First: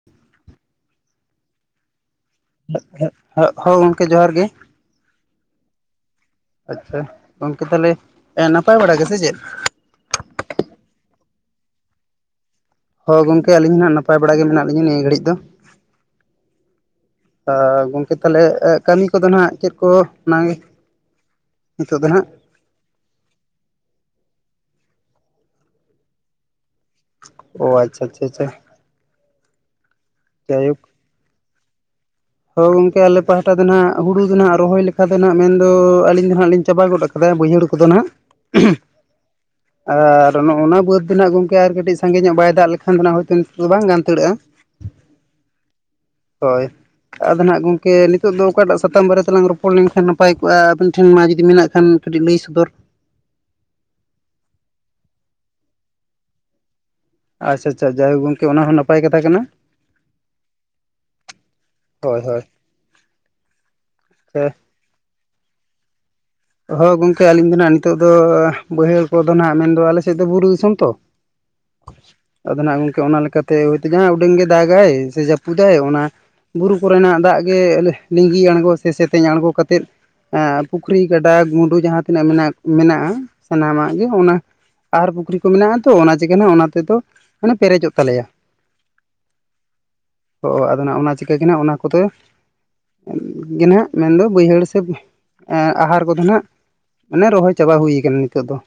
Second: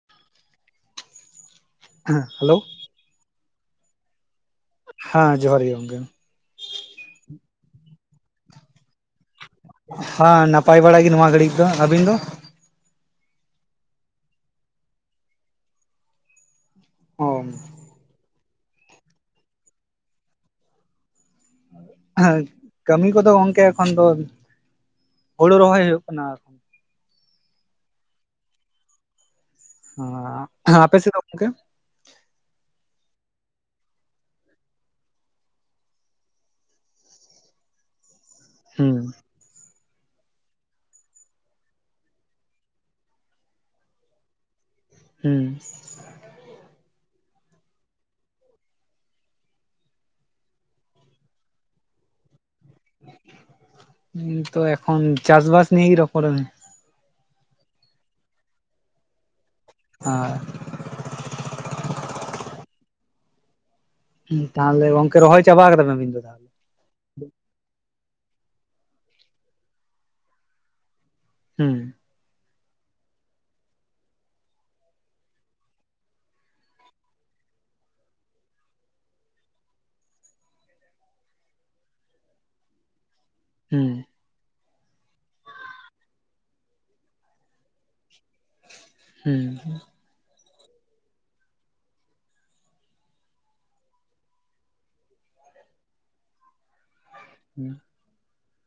[unintelligible] ᱦᱮᱸ ᱦᱮᱞᱳ ᱦᱚᱸ ᱜᱚᱝᱠᱮ ᱡᱚᱦᱟᱨ ᱜᱮ ᱦᱟ ᱡᱚᱦᱟᱨ ᱜᱮ ᱜᱚᱝᱠᱮ ᱟᱪᱪᱷᱟ ᱜᱚᱝᱠᱮ ᱛᱟᱦᱚᱞᱮ ᱱᱟᱯᱟᱭ ᱵᱟᱲᱟ ᱜᱮ ᱥᱮ ᱪᱮᱫ? ᱦᱚᱸ ᱱᱟᱯᱟᱭ ᱵᱟᱲᱟ ᱜᱮ ᱱᱚᱣᱟ ᱜᱷᱟᱹᱲᱤᱡ ᱫᱚ ᱟᱹᱵᱤᱱ ᱫᱚ? ᱦᱳ ᱜᱚᱝᱠᱮ ᱟᱹᱞᱤᱧ ᱦᱟᱜ ᱱᱟᱯᱟᱭ ᱵᱟᱲᱟ ᱜᱮ ᱢᱮᱱᱟᱜ ᱞᱤᱧᱟᱹ ᱱᱤᱭᱟᱹ ᱜᱷᱟᱹᱲᱤᱡ ᱫᱚ᱾ ᱚ ᱟᱻᱜᱚᱝᱠᱮ ᱛᱟᱦᱚᱞᱮ ᱠᱟᱹᱢᱤ ᱠᱚᱫᱚ ᱦᱟᱸᱜ ᱪᱮᱫ ᱠᱚ ᱚᱱᱟ ᱜᱮ ᱠᱟᱹᱢᱤ ᱠᱚᱫᱚ ᱜᱚᱝᱠᱮ ᱮᱠᱷᱚᱱ ᱫᱚ ᱦᱳᱲᱩ ᱨᱚᱦᱚᱭ ᱦᱩᱭᱩᱜ ᱠᱟᱱᱟ ᱟᱨ ᱚᱸ ᱟᱪᱪᱷᱟ ᱟᱪᱪᱷᱟ ᱟᱪᱪᱷᱟ ᱟᱸᱻᱷᱜ, ᱟᱯᱮ ᱥᱮ ᱫᱚ ᱜᱚᱢᱠᱮ ᱾ ᱦᱳ, ᱜᱚᱝᱠᱮ! ᱟᱞᱮ ᱯᱟᱦᱟᱴᱟ ᱫᱚ ᱱᱷᱟᱜ, ᱦᱩᱲᱩ ᱫᱚ ᱱᱷᱟᱜ, ᱨᱚᱦᱚᱭ ᱞᱮᱠᱟ ᱫᱚ ᱱᱷᱟᱜ, ᱢᱮᱱ ᱫᱚ ᱟᱹᱞᱤᱧ ᱫᱚ ᱦᱟᱸᱜ, ᱞᱤᱧ ᱪᱟᱵᱟ ᱜᱚᱫ ᱟᱠᱟᱫᱼᱟ ᱾ ᱟᱫᱟᱭ ᱵᱟᱹᱭᱦᱟᱹᱲ ᱠᱚᱫᱚ ᱱᱷᱟᱜ, ᱦᱩᱸᱻ ᱾ ᱟᱨ, ᱱᱚᱜ ᱚᱱᱟ ᱵᱟᱹᱫᱽ ᱫᱚ, ᱱᱷᱟᱜ ᱜᱚᱝᱠᱮ, ᱟᱨ ᱠᱟᱹᱴᱤᱡ ᱥᱟᱸᱜᱮ ᱧᱚᱜ, ᱵᱟᱭ ᱫᱟᱜ ᱞᱮᱠᱷᱟᱱ ᱫᱚ ᱱᱷᱟᱜ, ᱦᱚᱭ ᱛᱚ ᱱᱤᱛᱚᱜ ᱫᱚ, ᱵᱟᱝ ᱜᱟᱱ ᱦᱟᱱᱛᱟᱲᱚᱜ-ᱟ ᱾ [inaudible] ᱦᱩᱸᱻ᱾ ᱦᱳᱭ ᱾ ᱟᱫᱚ ᱱᱷᱟᱜ ᱜᱚᱝᱠᱮ, ᱱᱤᱛᱚᱜ ᱫᱚ, ᱚᱠᱟ ᱴᱟᱜ ᱥᱟᱛᱟᱢ ᱵᱟᱨᱮ, ᱛᱮᱞᱟᱝ ᱨᱚᱯᱚᱲ ᱞᱮᱱᱠᱷᱟᱱ ᱱᱟᱯᱟᱭ ᱠᱚᱜ-ᱟ ᱾ ᱟᱵᱮᱱ ᱴᱷᱮᱱ, ᱢᱟ ᱡᱩᱫᱤ ᱢᱮᱱᱟᱜ ᱠᱷᱟᱱ, ᱠᱟᱹᱴᱤᱡ ᱞᱟᱹᱭ ᱥᱚᱫᱚᱨ [unintelligible] ᱛᱚ ᱮᱠᱷᱚᱱ ᱪᱟᱥ ᱵᱟᱥ ᱱᱤᱭᱟᱹ, ᱨᱚᱯᱚᱲ ᱟᱞᱟᱝ ᱾ ᱟᱪ-ᱪᱷᱟ ᱪᱷᱟ, ᱡᱟᱭᱦᱳ ᱜᱚᱝᱠᱮ, ᱚᱱᱟ ᱦᱚᱸ ᱱᱟᱯᱟᱭ ᱠᱟᱛᱷᱟ ᱠᱟᱱᱟ ᱾ ᱟᱨ, ᱦᱳᱭ ᱦᱳᱭ, ᱾ ᱛᱟᱦᱚᱞᱮ, ᱜᱚᱝᱠᱮ ᱨᱚᱦᱚᱭ ᱪᱟᱵᱟ ᱟᱠᱟᱫ, ᱟᱵᱤᱱ ᱫᱚ ᱛᱟᱦᱚᱞᱮ, ᱦᱚ ᱜᱚᱝᱠᱮ, ᱟᱹᱞᱤᱧ ᱫᱚ ᱱᱷᱟᱜ, ᱱᱤᱛᱚᱜ ᱫᱚ, ᱵᱟᱹᱭᱦᱟᱹᱲ ᱠᱚᱫᱚ ᱱᱷᱟᱜ, ᱢᱮᱱ ᱫᱚ ᱟᱞᱮ ᱥᱮᱫ ᱫᱚ, ᱵᱩᱨᱩ ᱫᱤᱥᱚᱢ ᱛᱚ ᱾ ᱦᱩᱸ᱾ ᱟᱫᱚ ᱱᱷᱟᱜ, ᱜᱚᱝᱠᱮ, ᱚᱱᱟ ᱞᱮᱠᱟᱛᱮ, ᱦᱚᱭᱛᱳ ᱡᱟᱦᱟᱸ ᱩᱰᱟᱹᱝ ᱜᱮ, ᱫᱟᱜᱟᱭ ᱥᱮ ᱡᱟᱹᱯᱩᱫᱟᱭ, ᱚᱱᱟ ᱵᱩᱨᱩ ᱠᱚᱨᱮᱱᱟᱜ ᱫᱟᱜ ᱜᱮ, ᱦ-ᱞᱮ ᱞᱤᱸᱜᱤ ᱟᱬᱜᱚ ᱥᱮ, ᱥᱮᱛᱮᱧ ᱟᱬᱜᱚ ᱠᱟᱛᱮᱫ, ᱮᱸᱻ ᱯᱩᱠᱷᱨᱤ ᱰᱟᱜᱽ ᱢᱩᱰᱩ ᱡᱟᱦᱟᱸ ᱛᱤᱱᱟᱹᱜ, ᱢᱮᱱᱟᱜ, ᱢᱮᱱᱟᱜ-ᱟ ᱾ ᱦᱩᱸ ᱥᱟᱱᱟᱢᱟᱜ ᱜᱮ, ᱚᱱᱟ ᱟᱦᱟᱨ ᱯᱩᱠᱷᱨᱤ ᱠᱚ, ᱢᱮᱱᱟᱜᱼᱟ ᱛᱚ, ᱚᱱᱟ ᱛᱮᱜᱮ ᱦᱟᱸᱜ, ᱚᱱᱟ ᱛᱮᱫᱚ, ᱢᱟᱱᱮ ᱯᱮᱨᱮᱡᱚᱜ ᱛᱟᱞᱮᱭᱟ ᱾ ᱦᱩᱢ ᱾ ᱚᱼ ᱟᱫᱚ ᱱᱷᱟᱜ, ᱚᱱᱟ ᱪᱤᱠᱟᱹ ᱜᱷᱮᱱᱷᱟ, ᱚᱱᱟ ᱠᱚᱫᱚ, ᱜᱮ ᱱᱷᱟᱜ, ᱢᱮᱱ ᱫᱚ, ᱵᱟᱹᱭᱦᱟᱹᱲ ᱥᱮ, ᱮᱸᱻᱜ ᱟᱦᱟᱨ ᱠᱚᱫᱚ ᱱᱷᱟᱜ, ᱢᱟᱱᱮ ᱨᱚᱦᱚᱭ ᱪᱟᱵᱟ ᱦᱩᱭ ᱟᱠᱟᱱᱟ, ᱱᱤᱛᱚᱜ ᱫᱚ ᱾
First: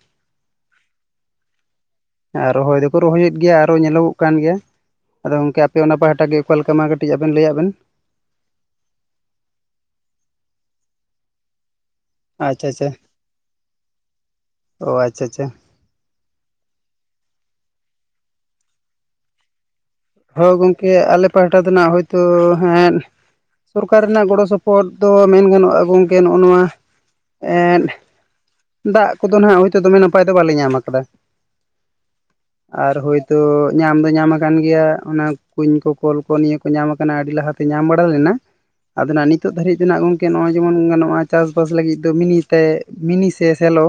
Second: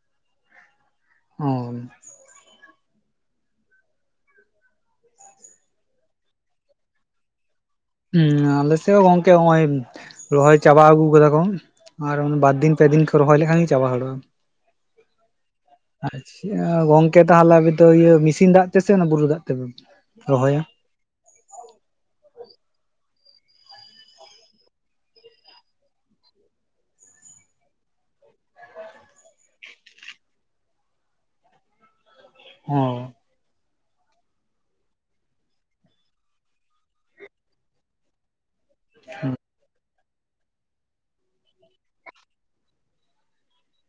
ᱦᱚᱸᱭ ᱾ ᱟᱼ ᱨᱚᱦᱚᱭ ᱫᱚᱠᱚ, ᱨᱚᱦᱚᱭ ᱮᱫ ᱜᱮᱭᱟ, ᱟᱨᱚ ᱧᱮᱞᱚᱜᱚᱜ ᱠᱟᱱ ᱜᱮᱭᱟ ᱾ ᱟᱫᱚ ᱜᱚᱢᱠᱮ, ᱟᱯᱮ ᱚᱱᱟ ᱯᱟᱦᱟᱴᱟ ᱜᱮ, ᱚᱠᱟ ᱞᱮᱠᱟ? ᱢᱟ, ᱠᱟᱹᱴᱤᱡ ᱟᱵᱮᱱ ᱞᱟᱹᱭᱟᱜ ᱵᱮᱱ ᱾ ᱩᱸᱻᱮ, ᱟᱞᱮ ᱥᱮᱫ ᱦᱚᱸ ᱜᱚᱝᱠᱮ, ᱱᱚᱜᱼᱚᱭ ᱨᱚᱦᱚᱭ ᱪᱟᱵᱟ, ᱟᱹᱜᱩ ᱟᱠᱟᱫᱟ ᱠᱚ ᱾ ᱟᱨ ᱵᱟᱨ ᱟᱪᱪᱷᱟ ᱫᱤᱱ, ᱯᱮ ᱫᱤᱱ ᱠᱚ, ᱨᱚᱦᱚᱭ ᱞᱮᱠᱷᱟᱱ ᱪᱟᱵᱟ ᱦᱩᱣᱟᱲᱚᱜᱼᱟ ᱾ ᱚᱻ ᱟᱪᱪᱟ ᱪᱪᱟ ᱾ ᱟᱪᱪᱷᱟ ᱜᱚᱝᱠᱮ, ᱛᱟᱦᱚᱞᱮ ᱟᱯᱮ ᱫᱚ, ᱤᱭᱟᱹ ᱢᱮᱥᱤᱱ ᱫᱟᱜ ᱛᱮᱥᱮ, ᱵᱩᱨᱩ ᱫᱟᱜ ᱛᱮ? ᱦᱳᱭ ᱜᱚᱢᱠᱮ, ᱟᱞᱮ ᱯᱟᱦᱴᱟ ᱫᱚ ᱱᱷᱟᱜ ᱦᱳᱭ ᱛᱳ, ᱦᱮᱸᱻᱫ ᱥᱚᱨᱠᱟᱨ ᱨᱮᱱᱟᱜ ᱜᱚᱲᱚ, ᱥᱚᱯᱚᱦᱚᱫ ᱫᱚ, ᱢᱮᱱ ᱜᱟᱱᱚᱜᱼᱟ, ᱜᱚᱢᱠᱮ, ᱱᱚᱜ ᱱᱚᱣᱟ, ᱮᱸᱫ ᱫᱟᱜ ᱠᱚᱫᱚ ᱱᱷᱟᱜ ᱦᱳᱭ ᱛᱳ, ᱫᱚᱢᱮ, ᱱᱟᱯᱟᱭ ᱫᱚ, ᱵᱟᱞᱮ ᱧᱟᱢ ᱟᱠᱟᱫᱟ ᱾ ᱟᱨ, ᱚ ᱦᱳᱭ ᱛᱳ ᱧᱟᱢ ᱫᱚ, ᱧᱟᱢ ᱟᱠᱟᱱ ᱜᱮᱭᱟ, ᱚᱱᱟ ᱠᱩᱧ ᱠᱚ, ᱠᱚᱞ ᱠᱚ, ᱱᱤᱭᱟᱹ ᱠᱚ, ᱧᱟᱢ ᱟᱠᱟᱱᱟ ᱾ ᱟᱹᱰᱤ ᱞᱟᱦᱟ ᱛᱮ, ᱧᱟᱢ ᱵᱟᱲᱟ ᱞᱮᱱᱟ ᱾ ᱟᱫᱚ ᱱᱷᱟᱜ, ᱱᱤᱛᱚᱜ ᱫᱷᱟᱹᱨᱤᱡ ᱛᱮ ᱱᱷᱟᱜ, ᱜᱚᱝ ᱠᱮ, ᱱᱚᱜᱼᱚᱭ ᱡᱮᱢᱚᱱ ᱜᱟᱱᱚᱜᱼᱟ, ᱪᱟᱥ ᱵᱟᱥ ᱞᱟᱹᱜᱤᱫ ᱫᱚ, ᱢᱤᱱᱤ ᱛᱮ, ᱢᱤᱱᱤ ᱥᱮ ᱥᱮᱞᱚ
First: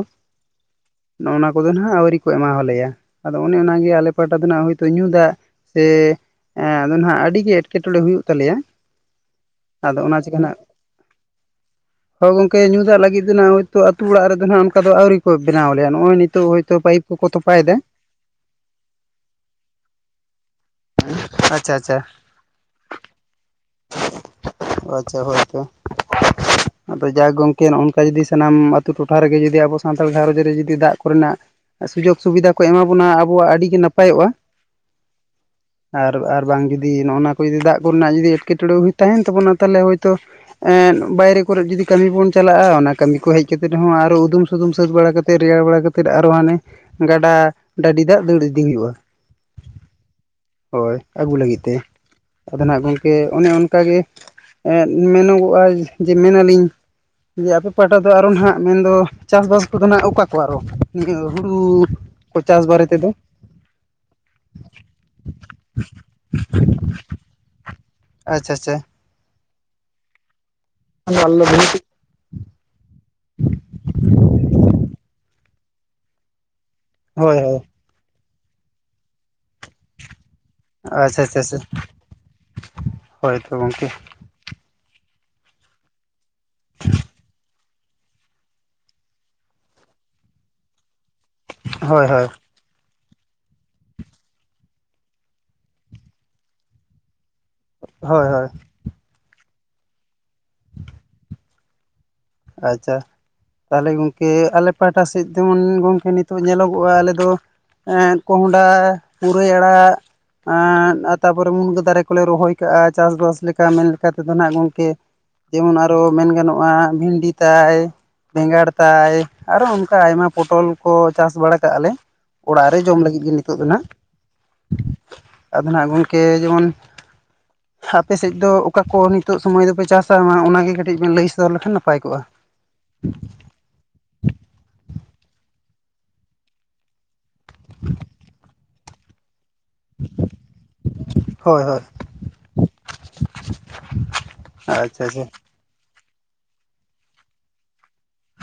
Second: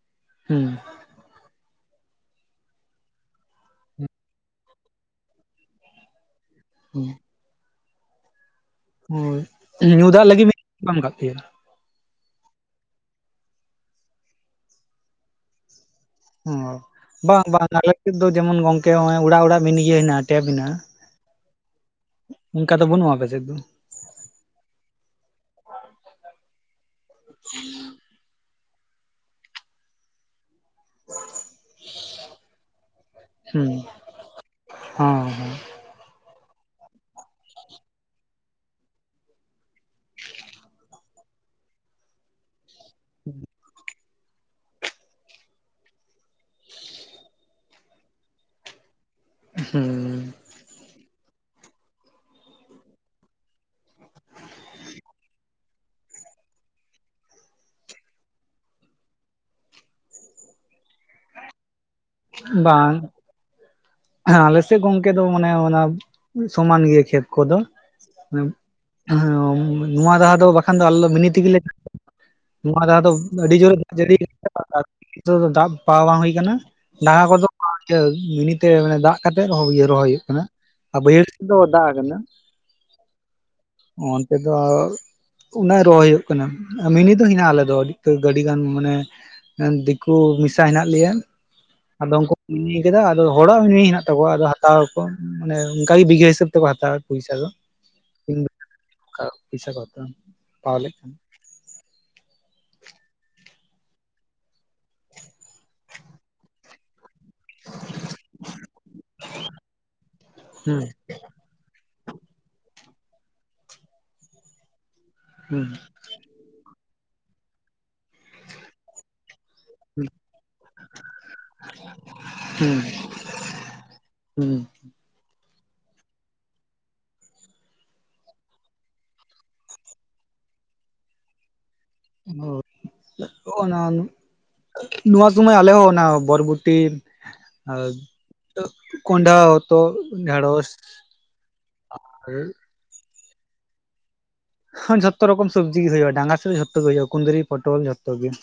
ᱩᱸᱻ᱾ ᱱᱚᱜᱼ ᱱᱚᱣᱟ ᱠᱚᱫᱚ ᱦᱟᱸᱜ, ᱟᱹᱣᱨᱤ ᱠᱚ ᱮᱢᱟᱣᱟ ᱞᱮᱭᱟ ᱾ ᱟᱫᱚ ᱚᱱᱮ, ᱚᱱᱟ ᱟᱞᱮ ᱯᱟᱦᱴᱟ ᱫᱚ ᱱᱷᱟᱜ, ᱦᱚᱭ ᱛᱚ, ᱧᱩ ᱫᱟᱜ, ᱮᱻ ᱮᱸ, ᱟᱫᱚ ᱦᱩᱸ ᱱᱷᱟᱜ ᱟᱹᱰᱤ ᱜᱮ, ᱮᱴᱠᱮᱴᱚᱬᱮ ᱦᱩᱭᱩᱜ, ᱛᱟᱞᱮᱭᱟ ᱾ ᱦᱳᱭ [inaudible] ᱧᱩ ᱫᱟᱜ ᱞᱟᱹᱜᱤᱫ ᱢᱤᱫ [inaudible] ᱵᱟᱢ ᱜᱟᱛᱮᱭᱟ ᱾ ᱦᱳ ᱜᱚᱝᱠᱮ, ᱧᱩ ᱫᱟᱜ ᱞᱟᱹᱜᱤᱫ ᱫᱚ ᱱᱷᱟᱜ, ᱦᱚᱭ ᱛᱚ, ᱟ. ᱛᱩ ᱚᱲᱟᱜ ᱨᱮᱫᱚ ᱱᱷᱟᱜ, ᱚᱱᱠᱟ ᱫᱚ ᱟᱹᱣᱨᱤ ᱠᱚ, ᱵᱮᱱᱟᱣ ᱟᱞᱮᱭᱟ, ᱱᱚᱜᱼᱚᱭ ᱱᱤᱛ ᱾ ᱛᱚ, ᱦᱳᱭ ᱛᱳ, ᱚ ᱯᱟᱭᱤᱯ ᱠᱚᱠᱚ, ᱵᱟᱝ ᱛᱚᱯᱟᱭ ᱵᱟᱝ ᱮᱫᱟ ᱾ ᱟᱞᱮ ᱫᱚ ᱡᱮᱢᱚᱱ ᱜᱚᱝᱠᱮ ᱚᱲᱟᱜ ᱚᱲᱟᱜ [unintelligible] ᱤᱭᱟᱹ ᱦᱮᱱᱟᱜᱼᱟ ᱴᱮᱯ ᱦᱮᱱᱟᱜᱼᱟ᱾ ᱟᱪᱪᱷᱟ ᱟᱪᱪᱷᱟ ᱚᱱᱠᱟ ᱫᱚ ᱵᱟᱹᱱᱩᱜᱼᱟ ᱟᱯᱮ ᱥᱮᱫ ᱫᱚ? ᱟᱪᱪᱷᱟ ᱦᱳᱭ ᱛᱚ᱾ ᱟᱫᱚ ᱡᱟᱠ ᱜᱚᱝᱠᱮ ᱱᱚᱜᱼ ᱱᱚᱝᱠᱟ ᱡᱩᱫᱤ ᱥᱟᱱᱟᱢ ᱟᱹᱛᱩ ᱴᱚᱴᱷᱟ ᱨᱮ ᱜᱮ ᱡᱩᱫᱤ ᱟᱵᱚ ᱥᱟᱱᱛᱟᱲ ᱜᱷᱟᱨᱚᱸᱡᱽ ᱨᱮ ᱡᱩᱫᱤ ᱫᱟᱜ ᱠᱚ ᱨᱮᱱᱟᱜ ᱥᱩᱡᱳᱜᱽ ᱥᱩᱵᱤᱫᱷᱟ ᱠᱚ ᱮᱢᱟ ᱵᱚᱱᱟ ᱟᱵᱚᱣᱟᱜ ᱟᱹᱰᱤ ᱜᱮ ᱱᱟᱯᱟᱭᱚᱜᱼᱟ᱾ ᱦᱩᱸ ᱦᱩᱸ ᱟᱨ ᱟᱨ ᱵᱟᱝ ᱡᱩᱫᱤ ᱱᱚᱜᱼ ᱱᱚᱣᱟ ᱠᱚ ᱡᱚᱫᱤ ᱫᱟᱜ ᱠᱚᱨᱮ ᱱᱟᱜ ᱡᱩᱫᱤ ᱮᱴᱠᱮᱴᱚᱬᱮ ᱦᱩᱭ ᱛᱟᱦᱮᱱ ᱛᱟᱵᱚᱱᱟ ᱛᱟᱦᱞᱮ ᱦᱚᱭᱛᱳ ᱵᱟᱭᱨᱮ ᱠᱚᱨᱮᱜ ᱡᱩᱫᱤ ᱠᱟᱹᱢᱤ ᱵᱚᱱ ᱪᱟᱞᱟᱜᱼᱟ᱾ ᱚᱱᱟ ᱠᱟᱹᱢᱤ ᱠᱚ ᱦᱮᱡ ᱠᱟᱛᱮ ᱦᱚᱸ ᱟᱨᱚ ᱩᱫᱩᱢ ᱥᱩᱫᱩᱢ ᱥᱟᱹᱛ ᱵᱟᱲᱟ ᱠᱟᱛᱮᱫ ᱨᱮᱭᱟᱲ ᱵᱟᱲᱟ ᱠᱟᱛᱮᱫ ᱟᱨᱚ ᱦᱟᱱᱮ ᱜᱟᱰᱟ ᱰᱟᱹᱰᱤ ᱫᱟᱜ ᱫᱟᱹᱲ ᱤᱫᱤ ᱦᱩᱭᱩᱜᱼᱟ᱾ ᱦᱩᱸ ᱦᱳᱭ ᱟᱹᱜᱩ ᱞᱟᱹᱜᱤᱫ ᱛᱮ᱾ ᱟᱫᱚ ᱱᱟᱜ ᱜᱚᱝᱠᱮ ᱚᱱᱮ ᱚᱱᱠᱟ ᱜᱮ ᱢᱮᱱᱚᱜᱚᱜᱼᱟ ᱡᱮ ᱢᱮᱱᱟ ᱟᱞᱤᱧ ᱡᱮ ᱟᱯᱮ ᱯᱟᱦᱴᱟ ᱫᱚ ᱟᱨᱚ ᱱᱟᱜ ᱢᱮᱱ ᱫᱚ ᱪᱟᱥᱼᱵᱟᱥ ᱠᱚ ᱫᱚ ᱦᱟᱸᱜ ᱚᱠᱟ ᱠᱚ ᱟᱨᱚ ᱱᱤᱭᱟᱹ ᱦᱩᱲᱩ ᱠᱚ ᱪᱟᱥ ᱵᱟᱨᱮ ᱛᱮ ᱫᱚ ᱾ ᱮ ᱟᱞᱮ ᱥᱮᱫ ᱜᱚᱝᱠᱮ ᱫᱚ ᱢᱟᱱᱮ ᱚᱱᱟ ᱥᱚᱢᱟᱱ ᱜᱮᱭᱟ ᱠᱷᱮᱛ ᱠᱚ ᱫᱚ ᱾ ᱦᱮᱸ ᱟᱪᱪᱷᱟ ᱟᱪᱪᱷᱟ ᱱᱚᱣᱟ ᱫᱟᱦᱟ ᱫᱚ ᱵᱟᱠᱷᱟᱱ ᱫᱚ ᱟᱞᱮ ᱫᱚ ᱦᱳᱭ ᱢᱤᱱᱤ ᱛᱮ ᱜᱮ ᱞᱮ ᱱᱚᱣᱟ ᱫᱷᱟᱣ ᱫᱚ ᱟᱹᱰᱤ ᱡᱳᱨ ᱮ ᱫᱟᱜ ᱡᱟᱹᱲᱤ ᱫᱟᱜ ᱯᱟᱣᱟ ᱵᱟᱝ ᱦᱩᱭ ᱠᱟᱱᱟ᱾ ᱰᱟᱝ ᱜᱟ ᱠᱚ ᱦᱳᱭ ᱫᱚ ᱤᱭᱟᱹ ᱢᱤᱱᱤ ᱛᱮ ᱫᱟᱜ ᱠᱟᱛᱮᱜ ᱨᱚᱦᱚᱭ ᱦᱩᱭᱩᱜ ᱠᱟᱱᱟ᱾ ᱟᱨ ᱟᱪᱪᱷᱟ ᱵᱟᱹᱭᱦᱟᱹᱲ ᱟᱪᱪᱷᱟ ᱥᱮᱫ ᱟᱪᱪᱷᱟ ᱫᱚ ᱫᱟᱜ ᱠᱟᱱᱟ ᱦᱳᱭ ᱛᱚ ᱜᱚᱢᱠᱮ ᱚᱱᱛᱮ ᱫᱚ ᱚᱱᱟ ᱨᱚᱦᱚᱭ ᱦᱩᱭᱩᱜ ᱠᱟᱱᱟ ᱢᱤᱱᱤ ᱫᱚ ᱦᱮᱱᱟᱜᱼᱟ᱾ ᱟᱞᱮ ᱫᱚ ᱟᱹᱰᱤ ᱜᱟᱱ ᱢᱟᱱᱮ ᱫᱤᱠᱩ ᱢᱤᱥᱟ ᱦᱮᱱᱟᱜ ᱞᱮᱭᱟ ᱦᱳᱭ ᱟᱫᱚ ᱦᱳᱭ ᱩᱱᱠᱩ [unintelligible] ᱠᱮᱫᱟ ᱟᱫᱚ ᱦᱚᱲᱟᱜ ᱢᱤᱱᱤ ᱦᱮᱱᱟᱜ ᱛᱟᱠᱚᱣᱟ ᱟᱫᱚ ᱦᱟᱛᱟᱣ ᱟᱠᱚ ᱢᱟᱱᱮ ᱚᱱᱠᱟ ᱵᱤᱜᱷᱟᱹ ᱦᱤᱥᱟᱹᱵ ᱛᱮ ᱠᱚ ᱦᱟᱛᱟᱣ ᱟᱠᱚ ᱯᱚᱭᱥᱟ ᱫᱚ᱾ ᱦᱳᱭ ᱦᱳᱭ ᱚᱱᱠᱟ ᱯᱚᱭᱥᱟ ᱠᱚ ᱦᱟᱛᱟᱣ ᱟ ᱟᱪᱪᱷᱟ ᱛᱟᱦᱞᱮ ᱜᱚᱝᱠᱮ ᱟᱞᱮ ᱯᱟᱦᱴᱟ ᱥᱮᱫ ᱡᱮᱢᱚᱱ ᱜᱚᱢᱠᱮ ᱱᱤᱛᱚᱜ ᱧᱮᱞᱚᱜᱚᱜᱼᱟ ᱟᱞᱮ ᱫᱚ ᱮᱸ ᱠᱚᱸᱦᱚᱰᱟ, ᱯᱩᱨᱟᱹᱭ, ᱟᱲᱟᱜ ᱦᱩᱸ ᱮᱸᱻ ᱛᱟᱯᱚ ᱨᱮ ᱢᱩᱱᱜᱟᱹ ᱫᱟᱨᱮ ᱠᱚ ᱞᱮ ᱨᱚᱦᱚᱭ ᱠᱟᱜᱼᱟ ᱪᱟᱥ ᱵᱟᱥ ᱞᱮᱠᱟ ᱢᱮᱱ ᱞᱮᱠᱟ ᱛᱮ ᱫᱚ ᱱᱟᱜ ᱱᱤᱱᱠᱟᱹ ᱡᱮᱢᱚᱱ ᱦᱩᱸ ᱟᱨᱚ ᱢᱮᱱ ᱜᱟᱱᱚᱜᱼᱟ ᱵᱷᱤᱱᱰᱤ ᱛᱟᱭ ᱵᱮᱸᱜᱟᱲ ᱛᱟᱭ ᱟᱨᱚ ᱚᱱᱠᱟ ᱟᱭᱢᱟ ᱯᱚᱴᱚᱞ ᱠᱚ ᱪᱟᱥ ᱵᱟᱲᱟ ᱠᱟᱜᱼᱟ ᱞᱮ ᱚᱲᱟᱜ ᱨᱮ ᱡᱚᱢ ᱞᱟᱹᱜᱤᱫ ᱜᱮ ᱱᱤᱛᱚᱜ ᱫᱚ ᱱᱟᱜ ᱦᱩᱸ ᱟᱫᱚ ᱱᱟᱜ ᱜᱚᱝᱠᱮ ᱡᱮᱢᱚᱱ ᱟᱯᱮ ᱥᱮᱫ ᱫᱚ ᱚᱠᱟ ᱠᱚ ᱱᱤᱛᱚᱜ ᱥᱚᱢᱚᱭ ᱨᱮ ᱯᱮ ᱪᱟᱥᱼᱟ ᱚᱱᱟ ᱜᱮ ᱠᱟᱹᱴᱤᱡ ᱵᱤᱱ ᱞᱟᱹᱭ ᱥᱚᱫᱚᱨ ᱞᱮᱠᱷᱟᱱ ᱱᱟᱯᱟᱭ ᱠᱚᱜᱼᱟ᱾ ᱚ ᱚᱱᱟ ᱱᱚᱣᱟ ᱥᱩᱢᱟᱹᱭ ᱟᱞᱮ ᱦᱚᱸ ᱚᱱᱟ ᱵᱚᱨᱚᱵᱷᱚᱴᱤ ᱟᱨ ᱠᱚᱱᱰᱟᱷᱟ ᱦᱚᱛ ᱰᱮᱲᱚᱥ ᱦᱳᱭ ᱦᱳᱭ ᱟᱨ ᱟᱪᱪᱷᱟ ᱟᱪᱪᱷᱟ ᱡᱷᱚᱛᱚ ᱨᱚᱠᱚᱢ ᱥᱚᱵᱡᱤ ᱜᱮ ᱦᱩᱭᱩᱜᱼᱟ ᱰᱟᱸᱜᱟ ᱥ ᱨᱮ ᱡᱷᱚᱛᱚ ᱜᱮ ᱦᱩᱭᱩᱜᱼᱟ ᱠᱩᱸᱫᱽᱨᱤ ᱯᱚᱴᱚᱞ ᱡᱚᱛᱚ ᱜᱮ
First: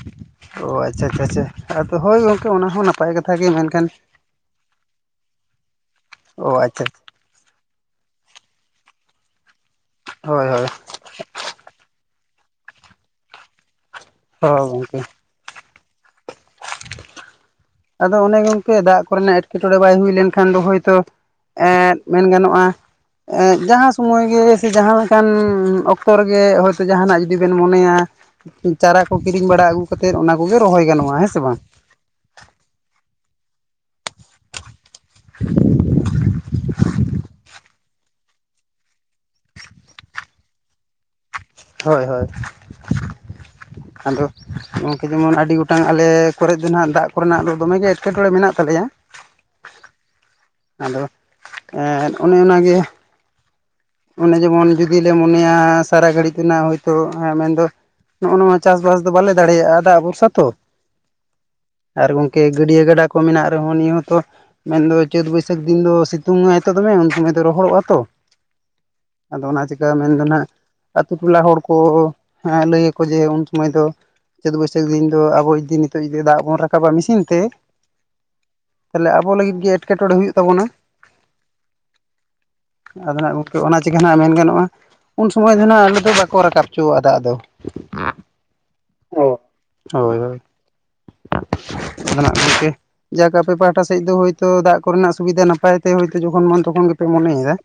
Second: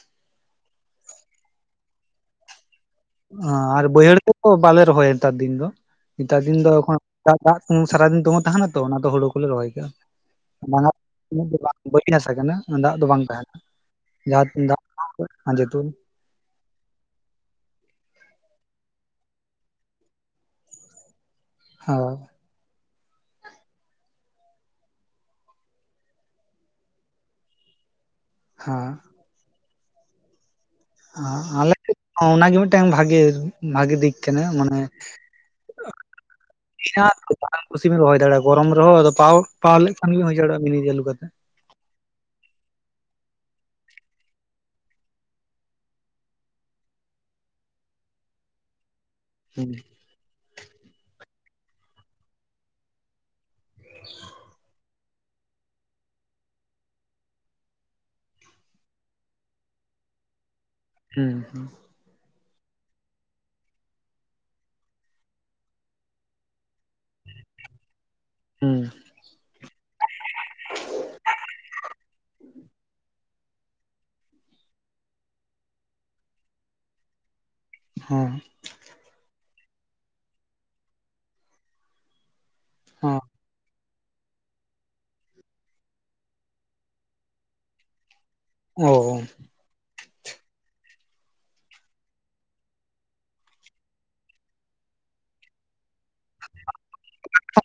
ᱚ ᱟᱪᱪᱷᱟ ᱟᱪᱪᱷᱟ ᱟᱪᱪᱷᱟ ᱟᱫᱚ ᱦᱳᱭ ᱜᱚᱝᱠᱮ ᱚᱱᱟ ᱦᱚᱸ ᱱᱟᱯᱟᱭ ᱠᱟᱛᱷᱟ ᱜᱮ ᱟᱨ ᱢᱮᱱᱠᱷᱟᱱ ᱵᱟᱹᱭᱦᱟᱹᱲ ᱫᱚ ᱵᱟᱞᱮ ᱨᱚᱦᱚᱭᱟ ᱱᱮᱛᱟᱨ ᱫᱤᱱ ᱫᱚ ᱱᱮᱛᱟᱨ ᱚ ᱫᱤᱱ ᱫᱚ ᱟᱪᱪᱷᱟ ᱮᱠᱷᱚᱱ ᱫᱟᱜ ᱫᱟᱜ ᱥ ᱥᱟᱨᱟᱫᱤᱱ ᱫᱚᱢᱮ ᱛᱟᱦᱮᱱᱟ ᱛᱚ ᱚᱱᱟ ᱫᱚ ᱦᱩᱲᱩ ᱠᱚᱞᱮ ᱨᱚᱦᱚᱭ ᱠᱟᱜᱼᱟ ᱦᱳᱭ ᱦᱳᱭ ᱵᱟᱝ ᱩᱱᱟᱹᱜ ᱫᱚ ᱵᱟᱝ ᱵᱟᱹᱧ ᱦᱥᱟ ᱠᱟᱱᱟ ᱫᱟᱜ ᱫᱚ ᱵᱟᱝ ᱛᱟᱦᱮᱱᱟ ᱡᱟᱦᱟᱸ ᱦᱳᱭ ᱛᱤᱱᱟᱹ ᱫᱟᱜ ᱜᱚᱢᱠᱮ ᱦᱟᱡᱮ ᱛᱩ ᱟᱫᱚ ᱚᱱᱮ ᱜᱚᱝᱠᱮ ᱫᱟᱜ ᱠᱚᱨᱮᱱᱟᱜ ᱮᱴᱠᱮᱴᱚᱬᱮ ᱵᱟᱭ ᱦᱩᱭ ᱞᱮᱱᱠᱷᱟᱱ ᱫᱚ ᱦᱳᱭᱛᱳ ᱮᱸᱜ ᱢᱮᱱ ᱦᱮᱸ ᱜᱟᱱᱚᱜᱼᱟ᱾ ᱡᱟᱦᱟᱸ ᱥᱚᱢᱚᱭ ᱜᱮ ᱥᱮ ᱡᱟᱦᱟᱸ ᱞᱮᱠᱟᱱ ᱚᱠᱛᱚ ᱨᱮ ᱜᱮ ᱦᱚᱭ ᱛᱚ ᱡᱟᱦᱟᱱᱟᱜ ᱡᱩᱫᱤ ᱵᱮᱱ ᱢᱚᱱᱮᱭᱟ᱾ ᱪᱟᱨᱟ ᱠᱚ ᱠᱤᱨᱤᱧ ᱵᱟᱲᱟ ᱟᱹᱜᱩ ᱠᱟᱛᱮᱫ ᱚᱱᱟ ᱠᱚᱜᱮ ᱨᱚᱦᱚᱭ ᱜᱟᱱᱚᱜᱼᱟ᱾ ᱚ ᱦᱮᱸ ᱥᱮ ᱵᱟᱝ ᱟᱞᱮ ᱚᱱᱟᱜᱮ ᱢᱤᱫᱴᱮᱱ ᱵᱷᱟᱜᱮ ᱵᱷᱟᱜᱤ ᱫᱤᱠ ᱠᱟᱱᱟ ᱢᱟᱱᱮ [unintelligible] ᱠᱩᱥᱤᱢ ᱦᱩᱭ ᱫᱟᱲᱮᱭᱟᱜᱼᱟ᱾ ᱜᱚᱨᱚᱢ ᱨᱮ ᱦᱚᱸ ᱟᱫᱚ ᱯᱟᱣ ᱯᱟᱣ ᱞᱮᱠᱷᱟᱱ ᱜᱮ ᱦᱩᱭ ᱫᱟᱲᱮᱼᱟᱜᱟ ᱢᱤᱱᱤ ᱪᱟᱹᱞᱩ ᱠᱟᱛᱮᱫ᱾ ᱦᱳᱭ ᱦᱳᱭ ᱟᱫᱚ ᱱᱚᱝᱠᱮ ᱡᱮᱢᱚᱱ ᱟᱹᱰᱤ ᱜᱚᱴᱟᱝ ᱟᱞᱮ ᱠᱚᱨ ᱫᱚ ᱱᱟᱜ ᱫᱟᱜ ᱠᱚᱨᱮᱱᱟᱜ ᱫᱚ ᱫᱚᱢᱮᱜᱮ ᱮᱴᱠᱮᱴᱚᱬᱮ ᱢᱮᱱᱟᱜ ᱛᱟᱞᱮᱭᱟ᱾ ᱦᱮᱸ ᱟᱫᱚ ᱚᱱᱮ ᱚᱱᱟ ᱜᱮ ᱾ ᱚᱱᱮ ᱡᱮᱢᱚᱱ ᱡᱩᱫᱤ ᱞᱮ ᱢᱚᱱᱮᱭᱟ ᱥᱟᱨᱟ ᱜᱷᱟᱹᱲᱤᱡ ᱨᱮᱱᱟᱜ ᱦᱚᱳᱭᱛᱳ ᱢᱮᱱ ᱫᱚ ᱱᱚᱜᱼ ᱱᱚᱣᱟ ᱪᱟᱥ ᱵᱟᱥ ᱫᱚ ᱵᱟᱞᱮ ᱫᱟᱲᱮ ᱭᱟᱜᱼᱟ ᱟ ᱫᱟᱜ ᱵᱷᱚᱨᱥᱟ ᱛᱚ᱾ ᱦᱮᱸ ᱦᱩᱸ ᱟᱨ ᱜᱚᱝᱠᱮ ᱜᱟᱹᱰᱭᱟᱹ ᱜᱟᱰᱟ ᱠᱚ ᱢᱮᱱᱟᱜ ᱨᱮᱦᱚᱸ ᱱᱤᱭᱟᱹ ᱦᱚᱸᱛᱚ ᱢᱮᱱ ᱫᱚ ᱪᱟᱹᱛ ᱵᱟᱹᱭᱥᱟᱹᱠᱷ ᱫᱤᱱ ᱫᱚ ᱥᱤᱛᱩᱝ ᱟᱭ ᱛᱚ ᱫᱚᱢᱮ ᱩᱱ ᱥᱚᱢᱚᱭ ᱫᱚ ᱨᱚᱦᱚᱲᱚᱜᱼᱟ ᱛᱚ ᱦᱩᱸ ᱟᱫᱚ ᱚᱱᱟ ᱪᱤᱠᱟᱹ ᱢᱮᱱ ᱫᱚ ᱦᱟᱜ ᱟᱛᱳ ᱴᱚᱞᱟ ᱦᱚᱲ ᱠᱚ ᱞᱟᱹᱭ ᱟᱠᱚ ᱡᱮ ᱩᱱ ᱥᱚᱢᱚᱭ ᱫᱚ ᱪᱟᱹᱛ ᱵᱟᱹᱭᱥᱟᱹᱠᱷ ᱫᱤᱱ ᱫᱚ ᱟᱵᱚ ᱡᱩᱫᱤ ᱱᱤᱛᱚᱜ ᱡᱫᱤ ᱫᱟᱜ ᱵᱚᱱ ᱨᱟᱠᱟᱵᱟ ᱢᱮᱥᱤᱱ ᱛᱮ ᱦᱮᱸ ᱛᱟᱦᱞᱮ ᱟᱵᱚ ᱞᱟᱹᱜᱤᱫ ᱜᱮ ᱮᱴᱠᱮᱴᱚᱬᱮ ᱦᱩᱭᱩᱜ ᱛᱟᱵᱚᱱᱟ᱾ ᱦᱚᱸ ᱟᱫᱚ ᱜᱚᱝᱠᱮ ᱚᱱᱟ ᱪᱤᱠᱟᱹ ᱦᱟᱸᱱᱟᱜ ᱢᱮᱱ ᱜᱟᱱᱚᱜᱼᱟ᱾ ᱩᱱ ᱥᱚᱢᱚᱭ ᱫᱚ ᱱᱟᱜ ᱟᱰᱮ ᱫᱚ ᱵᱟᱠᱚ ᱨᱟᱠᱟᱵ ᱦᱚᱪᱚ ᱣᱟᱜ ᱫᱟᱜ ᱫᱚ᱾ ᱚ ᱦᱳᱭ ᱦᱳᱭ ᱮᱱᱟᱜ ᱜᱮ ᱡᱟᱠ ᱟᱯᱮ ᱯᱟᱦᱟᱴᱟ ᱥᱮᱫ ᱫᱚ ᱦᱚᱭᱛᱳ ᱫᱟᱜ ᱠᱚ ᱨᱮᱱᱟᱜ ᱥᱩᱵᱤᱫᱷᱟ ᱱᱟᱯᱟᱭ ᱛᱮᱭ ᱡᱚᱠᱷᱚᱱ ᱛᱚᱠᱷᱚᱱ ᱜᱮ ᱯᱮ ᱢᱚᱱᱮᱭ ᱮᱫᱟ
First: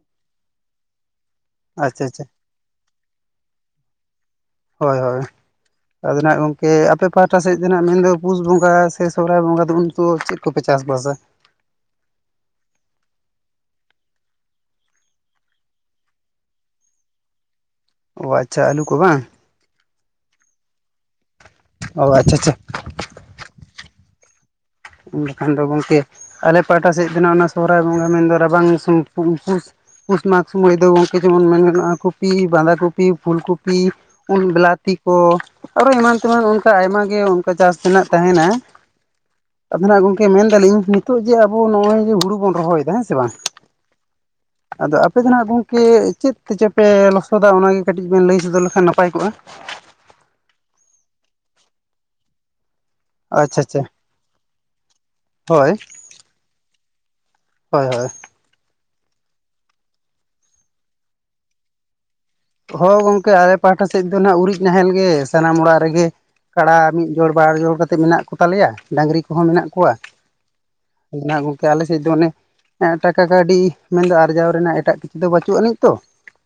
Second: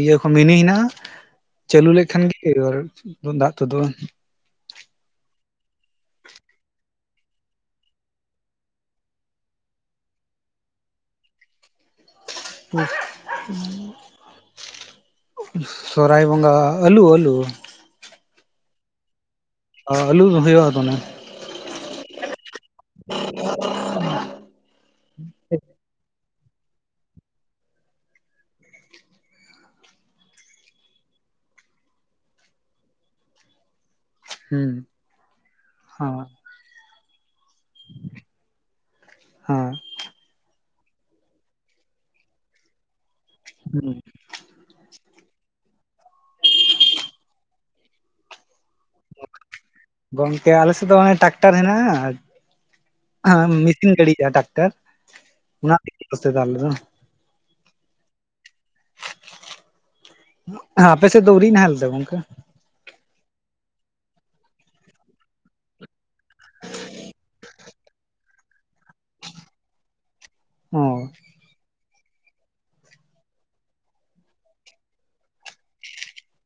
ᱤᱭᱟᱹ ᱠᱚ ᱢᱤᱱᱤ ᱦᱮᱱᱟᱜᱼᱟ ᱪᱟᱹᱞᱩ ᱟᱪᱪᱷᱟ ᱞᱮᱠᱷᱟᱱ ᱟᱪᱪᱷᱟ ᱜᱮ ᱫᱟᱜ ᱛᱳ ᱫᱳᱜ ᱟ ᱦᱳᱭ ᱦᱳᱭ ᱟᱫᱚ ᱱᱟᱜ ᱜᱚᱝᱠᱮ ᱟᱯᱮ ᱯᱟᱦᱟᱴᱟ ᱥᱮᱫ ᱫᱚ ᱱᱟᱜ ᱢᱮᱱ ᱫᱚ ᱯᱩᱥ ᱵᱚᱸᱜᱟ ᱥᱮ ᱥᱚᱦᱚᱨᱟᱭ ᱵᱚᱸᱜᱟ ᱫᱚ ᱩᱱ ᱫᱚ ᱪᱮᱫ ᱠᱚ ᱯᱮ ᱪᱟᱥ ᱵᱟᱥᱟ [inaudible] ᱥᱚᱨᱦᱟᱭ ᱵᱚᱸᱜᱟ ᱟᱹᱞᱩ ᱟᱹᱞᱩ ᱚ ᱟᱪᱪᱷᱟ ᱟᱞᱩ ᱠᱚ ᱵᱟᱝ ᱚ ᱟᱹᱞᱩ ᱫᱚ ᱦᱩᱭᱩᱜᱼᱟ ᱛᱚ ᱚᱱᱮ ᱚ ᱟᱪᱪᱷᱟ ᱟᱪᱪᱷᱟ [inaudible] ᱵᱟ ᱠᱷᱟᱱ ᱫᱚ ᱜᱚᱝᱠᱮ ᱟᱞᱮ ᱯᱟᱦᱴᱟ ᱥᱮᱫ ᱛᱮ ᱚᱱᱟ ᱥᱚᱦᱨᱟᱭ ᱵᱚᱸᱜᱟ ᱢᱮᱱ ᱫᱚ ᱨᱟᱵᱟᱝ ᱩᱱᱠᱩ ᱯᱩᱥ ᱢᱟᱜᱽ ᱥᱚᱢᱚᱭ ᱫᱚ ᱜᱚᱢᱠᱮ ᱡᱮᱢᱚᱱ ᱢᱮᱱ ᱜᱟᱱᱚᱜᱼᱟ᱾ ᱠᱚᱯᱤ ᱵᱟᱸᱫ ᱠᱚᱯᱤ ᱯᱷᱩᱞ ᱠᱚᱯᱤ ᱦᱩᱸ ᱵᱮᱞᱟᱛᱤ ᱠᱚ ᱟᱨᱚ ᱮᱢᱟᱱ ᱦᱚᱸ ᱛᱮ ᱢᱟᱱ ᱚᱱᱠᱟ ᱟᱭᱢᱟ ᱜᱮ ᱚᱱᱠᱟ ᱪᱟᱥ ᱨᱮᱱᱟᱜ ᱛᱟᱦᱮᱱᱟ᱾ ᱦᱚᱸ ᱟᱫᱚ ᱜᱚᱝᱠᱮ ᱢᱮᱱ ᱮᱫᱟᱞᱤᱧ ᱱᱤᱛᱚᱜ ᱡᱮᱵᱚ ᱱᱚᱜᱼᱚᱭ ᱡᱮ ᱦᱩᱲᱩ ᱵᱚᱱ ᱨᱚᱦᱚᱭᱮᱫᱟ ᱦᱮᱸ ᱥᱮ ᱵᱟᱝ ᱦᱮᱸ [inaudible] ᱟᱫᱚ ᱟᱯᱮ ᱫᱚ ᱱᱟᱜ ᱜᱚᱝᱠᱮ ᱪᱮᱫ ᱛᱮ ᱪᱚᱯᱮ ᱞᱚᱥᱚᱫᱟ ᱚᱱᱟᱜᱮ ᱠᱟᱹᱴᱤᱡ ᱵᱮᱱ ᱞᱟᱹᱭ ᱥᱚᱫᱚᱨ ᱞᱮᱠᱷᱟᱱ ᱱᱟᱯᱟᱭ ᱠᱚᱜᱼᱟ᱾ ᱜᱚᱝᱠᱮ ᱟᱞᱮᱥᱮᱫ ᱫᱚ ᱚᱱᱮ ᱴᱨᱟᱠᱴᱟᱨ ᱦᱮᱱᱟᱜᱼᱟ᱾ ᱟᱪᱪᱷᱟ ᱟᱪᱪᱷᱟ ᱢᱮᱫᱤᱱ ᱜᱟᱹᱲᱤ ᱦᱤᱡᱩᱜ-ᱟ ᱴᱟᱠᱴᱟᱨ ᱦᱳᱭ ᱚᱱᱟ ᱛᱮᱜᱮ ᱞᱮ ᱞᱚᱥᱚᱫᱟ ᱟᱞᱮ ᱫᱚ ᱦᱳᱭ ᱦᱳᱭ ᱟᱯᱮ ᱥᱮᱫ ᱫᱚ ᱩᱨᱤᱡ ᱱᱟᱦᱮᱞ ᱥᱮ ᱜᱚᱝᱠᱮ ᱦᱳᱭ ᱜᱚᱝᱠᱮ ᱟᱞᱮ ᱯᱟᱦᱴᱟ ᱥᱮᱫ ᱫᱚ ᱱᱟᱜ ᱩᱨᱤᱡ ᱱᱟᱦᱮᱞ ᱜᱮ ᱥᱟᱱᱟᱢ ᱚᱲᱟᱜ ᱨᱮᱜᱮ᱾ ᱠᱟᱲᱟ ᱢᱤᱫ ᱡᱳᱲ ᱵᱟᱨ ᱡᱚᱲ ᱠᱟᱛᱮᱫ ᱢᱮᱱᱟᱜ ᱠᱚᱛᱟ ᱞᱮᱭᱟ ᱰᱟᱝᱨᱤ ᱠᱚᱦᱚᱸ ᱢᱮᱱᱟᱜ ᱠᱚᱣᱟ᱾ ᱚ ᱦᱚ ᱜᱚᱢᱠᱮ ᱟᱞᱮᱼᱼ ᱪᱮᱜ ᱪᱚ ᱚᱱᱮ ᱴᱟᱠᱟ ᱠᱟᱹᱣᱰᱤ ᱢᱮᱱᱫᱚ ᱟᱨᱡᱟᱣ ᱨᱮᱱᱟᱜ ᱮᱴᱟᱜ ᱠᱤᱪᱷᱩ ᱫᱚ ᱵᱟᱪᱩᱜ ᱟᱹᱱᱤᱡ ᱛᱚᱼᱼ